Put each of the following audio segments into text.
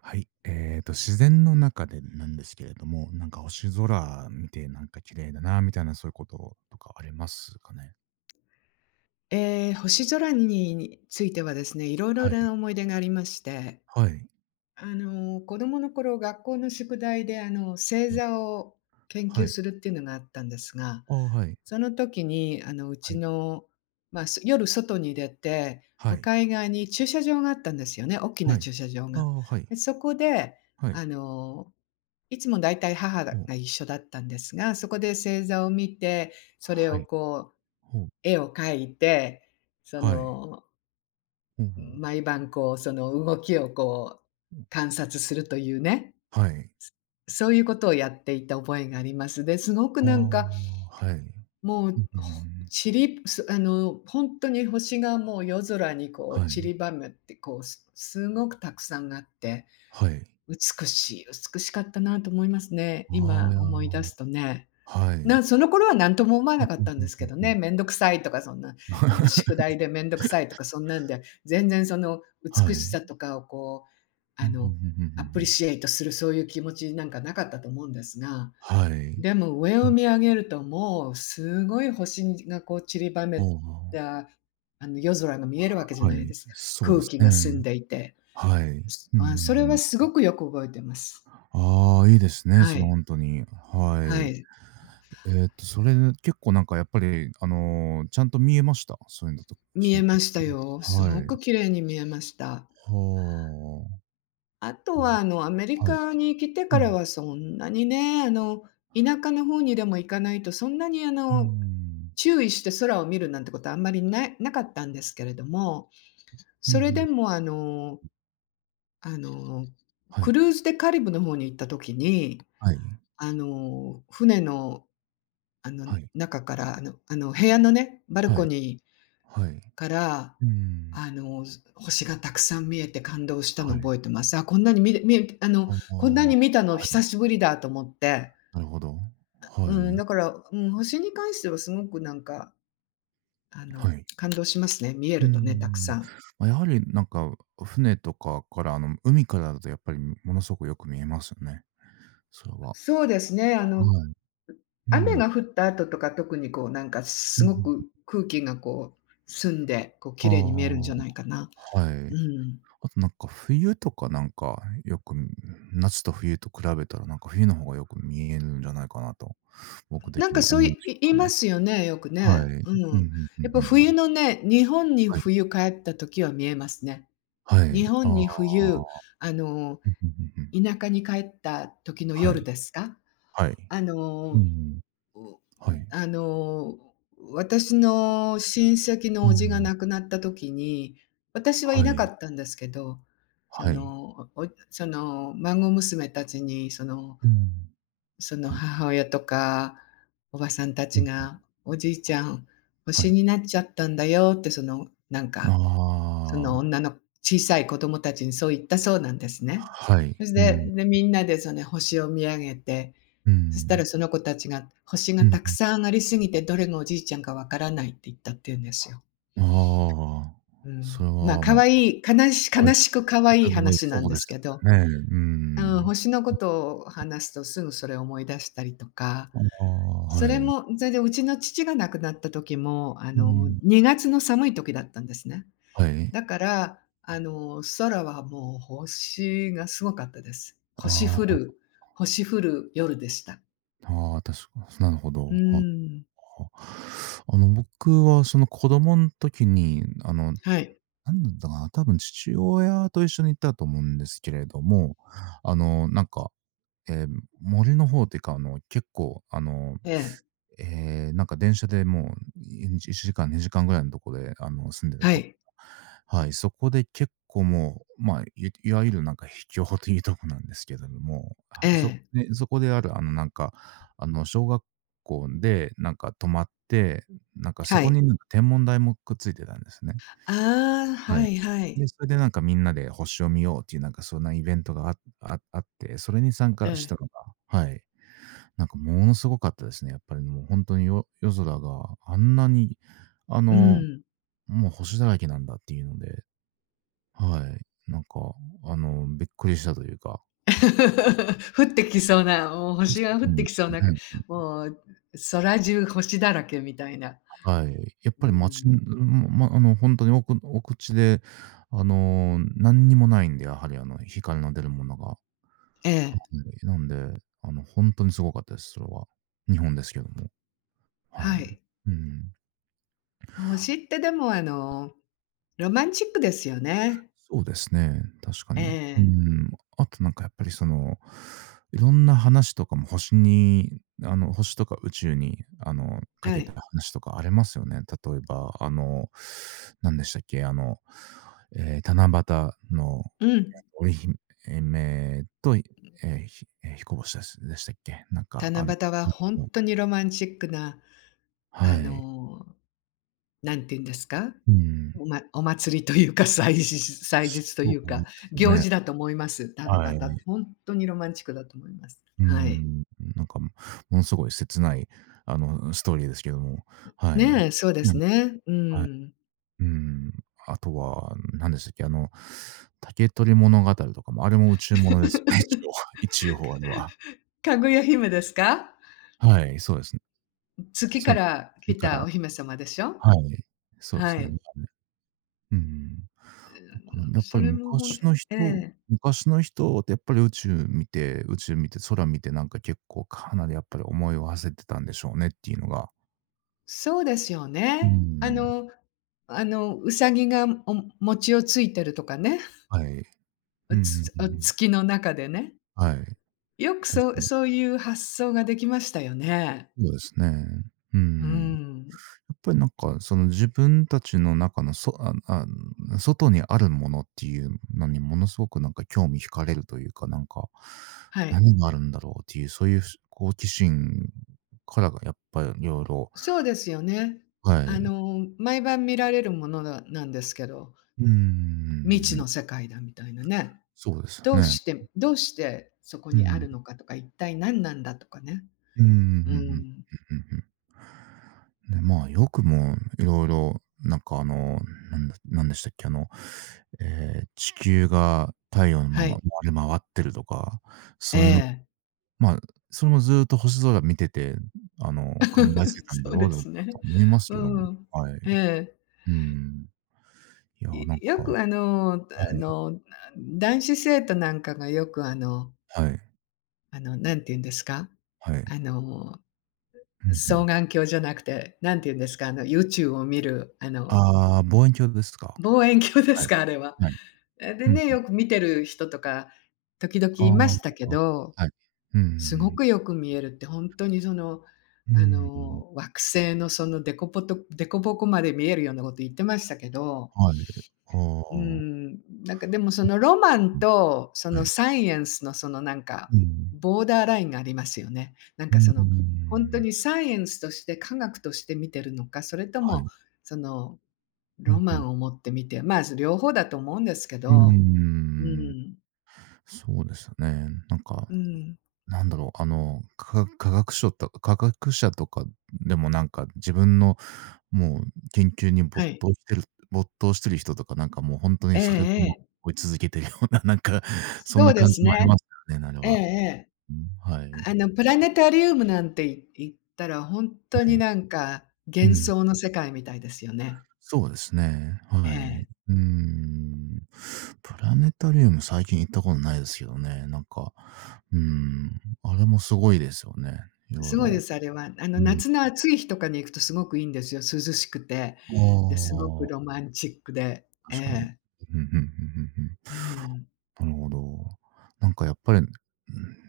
はい。自然の中でなんですけれども、なんか星空見てなんか綺麗だな、みたいなそういうこととかありますかね。星空についてはですね、いろいろはない。思い出がありまして、はい。子供の頃、学校の宿題で、星うん。座を研は究い。するっていうのがあったんですが、ああ、はい。その時に、あの、うはちい。の、まあ、す夜外に出て、は向い。かい側に駐車場があったんですよね、大きはない。駐車場あが。あ、はい。で、そこで、はい。あの、いつも大体母がほう。一緒だったんですが、そこで星座を見て、それはをい。こうほう。絵を描いて、そはい。の、ほうほう。毎晩こう、その動きをこう、観察するというね、はい。そういうことをやっていた覚えがあります。で、すごくああ、なんか、はい。うんもうう、んうほん。ちりすあの、ほんとに星がもう夜空にこうは散い。りばめて、こう、すごくたくさんあって、はい。美しい美しかったなと思いますね、あ今あ、いや思い出ー。すとね。はい。その頃は何とも思わうんなかうっんたんですうけんどうね、ん。 めんどくさいとかそんな、宿 題でめんどくさいとかそんなんで、全然そのは美しい。さとかをこう、うんうんうんうんうアプリん。シエイトするそういう気持ちなんかなかったと思うんですが、はい。でも上を見上げるともうすごい星がこう散りばあめあ、た、夜空が見えるわけじゃはないでい、すか。そう空です気が澄んね。でいて。はい。うそれはん。すごくよく覚えてます。ああ、いいですね、はそれい、ほんとに。ははい。い、それ結構なんかやっぱり、ちゃんと見えました？そういうのと見そういえうました時に。よ。すごはくい。綺麗に見えました。はあとあ。は、あ、アメリはい。カに来てうからん。はそんなにね、田舎の方にでも行かないと、そんなに、うーん。注意して空を見るなんてことはあんまりなかったんですけれども、うんうそれでん。も、あの、はクい。ルーズでカリブの方に行った時に、はい。船の、あの、はい。中から、部屋のね、バルはコい。ニはい。から、うーん。あの、星がたくさん見えて感動したはのい。覚えてます。あ、こんなにみみえあの、ああ、こんなはに見たのい。久しぶりだと思って、なるほど。はうん、だい。から、うん、星に関してはすごくなんか、あの、はい。感動しますね。見えうーるとね、たくさん。ん。ま、やはりなんか、船とかから、海からだとやっぱりものすごくよく見えますよね。それは。はそうですね、い。う雨ん。が降った後とか特にこうなんかうすんうごん。く空気がこう、澄んで、こうあ綺あ、麗に見えるんじはゃないかな。うい。ん。あとなんか冬とかなんか、よく、夏と冬と比べたら、なんか冬の方がよく見えるんじゃないかなと、僕なん的かにはそう思うんでいすけ言いどまも。すよね、よくはね。い。ううんうんん。うやんっうぱんうん。冬のね、日本にはい。冬帰った時は見えますね。は日い。本ああ。に冬、あの、うんうんうんうん。田舎に帰った時のは夜い。ですか？はい。あうんの、うん。うはい。あの、私の親戚うのん叔う父がん。亡くなった時に、私はいはなかい。ったんですけど、そはい。の、おその、孫娘たちにそのうん。そのはい。母親とか、おばさんたうちんうん。が、おじいちゃん、は星い。になっちゃったんだよって、その、なんあか、そのあ、女の小さい子供たちにそう言ったそうなんですね。はい。そしうて、ん。で、みんなでその星を見上げて、うそしたらん。その子たちが、星うがんうんたうくん。さんありすぎて、どれがおじいちゃんかわからないって言ったっていうんですよ。ああ、うそん。れまあ、は、可ま愛い、かなしあ、はい、悲しく可愛い 話なんそうでですすけど、ね。ううん、ん。星のことを話すとすぐそれを思い出したりとか、ああ、そはれい。も、それでうちの父が亡くなった時も、うん。2月の寒い時だったんですね。はい。だから、空はもう星がすごかったです。あ星降る夜でした。あ、ああ、確かなるほど。うはあはーん。あ。僕はその子供ん時に、はい。なんだったかな、多分父親と一緒に行ったと思うんですけれども、なんか、ええ、森の方っていうか、結構、ええ。ええ、なんか電車でもう、いちじ1時間、2時間ぐらいのとこで、住んでたはとこ。い。はい、そこで結構もう、まあ、いわゆるなんか秘境というとこなんですけれども、ええ。そこである、なんか、小学校で、なんか泊まって、なんかそはこい。になんか天文台もくっついてたんですね。ああ、ははい。いはい。で、それでなんかみんなで星を見ようっていうなんかそんなイベントがあああって、それに参え加しえ。たのが。はい。なんかものすごかったですね。やっぱりもう本当に、夜空があんなに、あうの、ん。もう星だらけなんだっていうので、はい。なんか、びっくりしたというか。降ってきそうな、もううん、星そが降っうなんてできそうな、すよね。もう空中星だらけみたいな。はい。やっうぱり、街ん、ん。ん、ま、ほんとにおく口で、何にもないんで、やはり、光の出るものが。はええ、い。なんで、ほんとにすごかったです、それは。日本ですけども。ははい。い。うん。星ってでも、ロマンチックですよね。そうですね、確かえに。うえ、ん。あとなんかやっぱりその、いろんな話とかも、星とか宇宙に、かはけたい。話とかありますよね。例えば、何でしたっけ、七夕のうん。織姫と、彦星ですでしたっけ？なんか、七夕はほんとにロマンチックな、あはい。の、何て言うんですか、うん、お祭りというか、祭日とそいううでか、すよ行ね。事だと思います。七はい。夕ってほんとにロマンチックだと思います。うーはい。ん、なんか、ものすごい切ない、ストーリーですけども、はい。ねえ、そうでうすん、ね。うはい。ん。うーん。あとは、何でしたっけ、竹取物語とかも、あれも宇宙ものですよね。一応一応あれは。かぐや姫ですか？はい、そうですね。月かそう、ら月来かたら。お姫様でしょ？はい、そうではすね。い。うん。だからやっぱそり、れもほんええ。昔の人ってやっぱり、宇宙見て、空見て、なんか結構かなりやっぱり思いを馳せてたんでしょうねっていうのが、そうですようーね。ん。あの、ウサギがお餅をついてるとかね、はい。うんうんうんおうん。月の中でね。はい。よく確かに。そういう発想ができましたよね。そうですね。ううん。ん。やっぱりなんか、その自分たちの中の、そああ外にあるものっていうのにものすごくなんか興味惹かれるというか、なんか、はい。何があるんだろうっていう、そういう好奇心からがやっぱり、いろい。ろ、そうですよね。はい、毎晩見られるものなんですけど、うんう未知ん。の世界だみたいなね。そうですよね。どうしてそこうにあん。るのかとか、一体何なんだとかね。うん、うん、うふん、ふん、ん。うんうんうん、ん。ね、まあ、よくもいろいろなんか、なんでしたっけ、えー地球が太陽の、はい。周り回ってるとか、えそういうの。え。まあ、それもずっと星空見てて、考えてい たんそだうろうでだすね。と思いますけどうも、ん。はい。えうん。いや、え。なんか、よはくあの、男子生徒なんかがよくあの、いはいなんて言うんですか、はい。あの、うん、う双ん。眼鏡じゃなくて、なんて言うんですか、宇宙を見る、ああ、望遠鏡ですか。望遠鏡ではすい。か、あれは。はい。え、でうん。ね、よく見てる人とか時々あいましたあ、けど、はい。うんうすごん。くよく見えるって、本当にその、うん、惑星のそのデコボコまで見えるようなこと言ってましたけどはい。あうあ、ん、なんかでもそのロマンうん、とそはのい。サイエンスのそのなんか、うん。ボーダーラインがありますよね。なんうかーその、本当ん。にサイエンスとして科学として見てるのか、それとはもい。そのうん、ロマん。ンを持って見て、まあ、両方だと思うんですけうーど、うん。ん、そうですね。なんか、うん、なんだろう、科学書と科学者とか、でもなんか自分のもう研究に、はい。没頭してる人とか、なんかもうほんとえに、えそれとえもえ、追い続けてるような、なんかそんそうなで感すじもありね。ますよね、あれええは。ええ。うん、はあい。のプラネタリウムなんて言ったら本当はにい。なんかう幻ん。想の世界みたいですよね。そうですね。えはい。え。うーん。プラネタリウム最近行ったことないですけどね。なんか、うーん、あれもすごいですよね。いろすいごいでろ。す、あれは。うん。夏の暑い日とかに行くとすごくいいんですよ、涼しくて。あで、すごくロあ、マンチックで。え確かに。え、うんうんうんうんうん。うん。なるほど。なんかやっぱり、うん、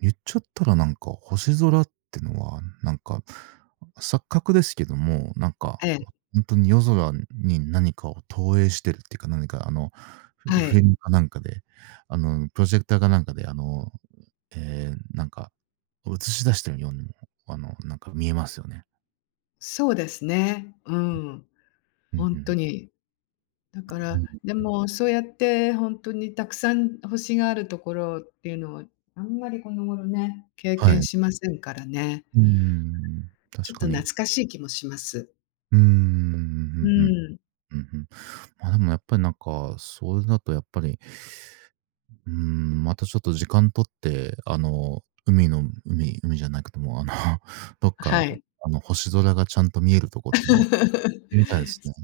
言っちゃったらなんか星空ってのは、なんか、錯覚ですけども、なんか、ええ、本当に夜空に何かを投影してるっていうか、何か、はフィい。ルムかなんかで、プロジェクターかなんかで、なんか映し出してるようにも、なんか見えますよね。そうですね。うん、うんうほんとん。に。だかうら、ん。でもそうやってほんとにたくさん星があるところっていうのは、あんまりこの頃ね、経は験い。しませんからね。うーん、ち確ょっかとに。懐かしい気もします。うーん、うんううんん、うんうん。ま、でもやっぱりなんか、それだとやっぱり、うーん、またちょっと時間取って、海の海海じゃなくても、どっはか、い。星空がちゃんと見えるとこってのはみたいですね。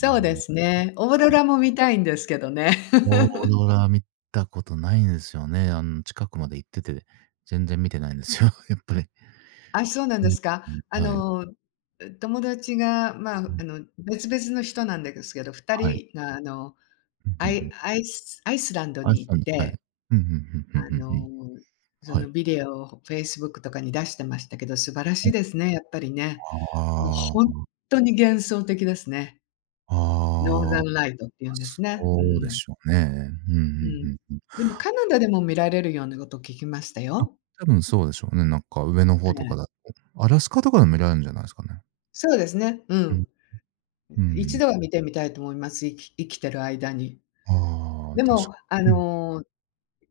ううでん、すね。オーロラも見たいんですけどね。オーロ ラ見たことないんですよね。近くまで行ってて、全然見てないんですよ。やっぱり。あ、そうなんうでん、すか。うん、はい。友達が、うまあ、ん、別々の人なんですけど、二はい。人があの、うん、うんうん。アイスランドあいに行っさん、はい。て、うん、うんうんうんあうんうん。の、そはのい。ビデオを Facebook とかに出してましたけど、素晴らしいですね、やっぱりね。もうあ本あ、当に幻想的ですね。ノーあザあ。ンライトっていうんですね。うそうでん、しょうね。うんうんううん。んうん。でもカナダでも見られるようなことを聞きましたあ、よ。多分そうでしょうね。なんか上のえ方とかだえ。と。アラスカとかでも見られるんじゃないですかね。そうですね、ううん。ん。う一ん。度は見てみたいと思います、生きてる間に。ああ、で確か。も、うん。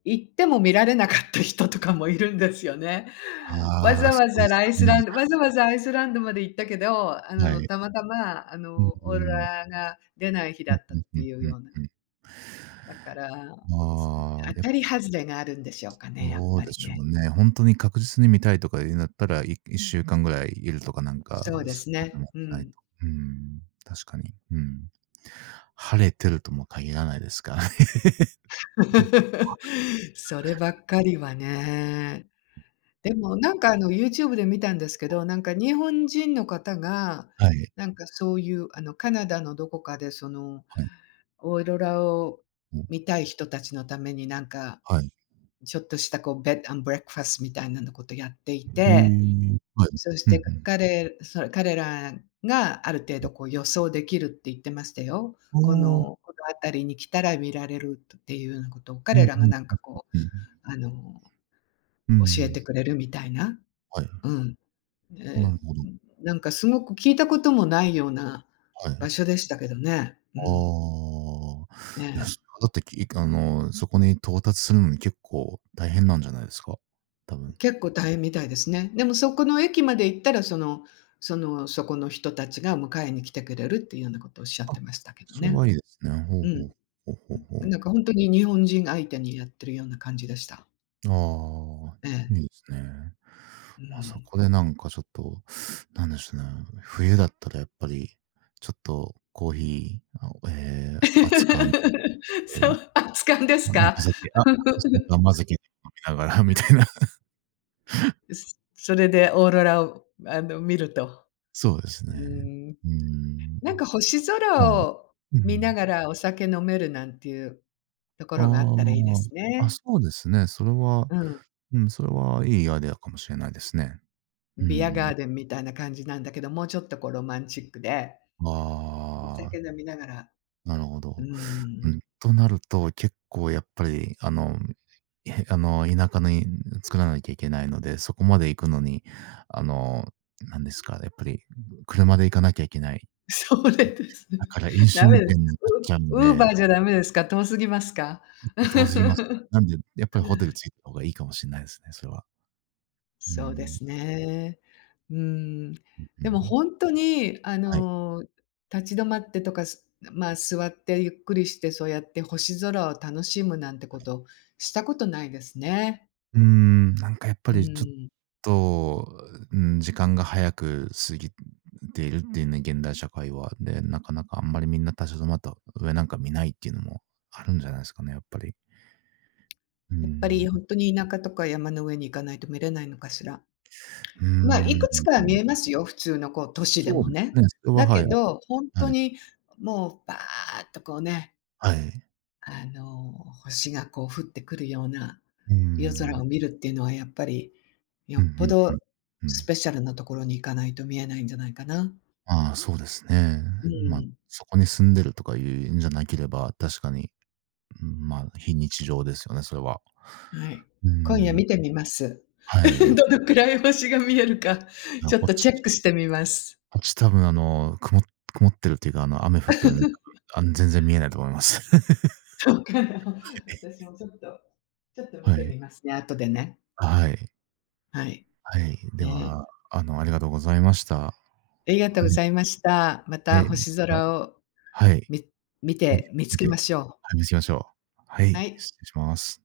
行っても見られなかった人とかもいるんですよね。ああ、そうですか。うん、わざわざアイスランドまで行ったけど、はい。たまたま、うんオうーロん。ラが出ない日うだんったっうんうてんいうような。うんうだから、ん。ああ、当やったぱ、り外れがあるんでしょうかね、やっどうぱでりしょね。うね。本当に確実に見たいとか言うんだったら、1週間ぐらいいるとかなんそうか、でそすうでね、もうないん。と。うん、確かに。うん。晴れてるとも限らないですからね。そればっかりはね。でも、なんかあの YouTube で見たんですけど、なんか日本人の方が、はい、はなんかそういうあのカナダのどこかでそのい。オーロラをうん、見たい人たちのためになんか、はい。ちょっとしたこうベッドアンブレックファストみたいなのことやっていへえ、て、はい。そしうんうて彼それ彼らがある程度こう予想できるって言ってましたよ。ん。ああ、この辺りに来たら見られるっていうようなことをうん彼らうがん、なんかこう、うん。あのう教えん、てくれるみたいな。はい。うん。なええ、るほど。なんかすごく聞いたこともないようなはい。場所あでしたけどね。うん。あ、えいや、え。それはだって、きあの、そこに到達するのに結構大変なんじゃないですか？多分。結構大変みたいですね。でもそこの駅まで行ったら、その、そこの人たちが迎えに来てくれるっていうようなことをおっしゃっあ、てましたけどそれね。はいいですね。ほううほん。う。ほうほうほなう。んかほんとに日本人相手にやってるような感じでした。ああ、えいえ、いですね。うま、そん。こでなんかちょっと、なんでしょうね、冬だったらやっぱり、ちょっとコーヒー、あ、ええ、熱燗で、そう、あ、痴漢ですなんか、あ、か？それか 甘酒飲みながらみたいな。それでオーロラを、あの、見ると。そうですうね。ーん。うーん。なんか星はい。空をう見なん。がらお酒飲めるなんていうところがあったらいいあですあ、あ、ね。そうですね。それは、うん。うん、それはいいアイデアかもしれないですね。うビアん。ガーデンみたいな感じなんだけど、もうちょっとこうロマンチックで、あお酒飲みながら、あ、なるほうーど。うん、ん、となると、結構やっぱり、あの、え、あの、田舎に作らなきゃいけないので、そこまで行くのに、あの、なんですか、やっぱり車で行かなきゃいけない、 それです。だから飲酒ダ運メで転す。になっちゃうんウーで、バちーじゃダメですか？遠すぎますか？ょっと 遠すぎますね。なんで、やっぱりホテルついた方がいいかもしんないですね、それは。うーそうでん、すね。うん。うでん。も本当に、はい、は立ち止まってとか、まあ、座ってゆっくりして、そうやって星空を楽しむなんてこと、い。したことないですね。うーん、なんかやっうぱりちょっん。と、うーん、時間が早く過ぎているっていうね、現代社会は。で、なかなかあんまりみんな立ち止まった上なんか見ないっていうのもあるんじゃないですかね、やっぱり。うーやっぱりん。本当に田舎とか山の上に行かないと見れないのかしら。うーまあ、いん、くつかは見ん。えますよ、普通のこう都市でそうもですね。ね、それは、だはい、けあ、ど、本は当い、にもうバーっとこうね、はい。あの、星がこう降ってくるようなうー夜空ん。を見るっていうのはやっぱり、よふんっぽふんふどん。うスん。ペシャルなところに行かないと見えないんじゃないかな。ああ、そうですね。うまあ、ん、そこに住んでるとかいうんじゃなければ、確かに、うん、まあ、非日常ですよね、それは。はい。う今夜ん、見てみます。はい。どのくらい星が見えるか、いや、ちょっとチェックしてみます。こっち多分、曇ってるっていうか、雨降ってるんで、全然見えないと思います。そうかな。私もちょっと、ちょっと見はてみい。ますね、後でね。はい。はい。はい。でね。は、ありがとうございました。はありがとうごい。ざいました。まえた星ーあ、空をはい。み見見てて見つ見けてましょはい、見つけましょう。はう。はい、い。失礼します。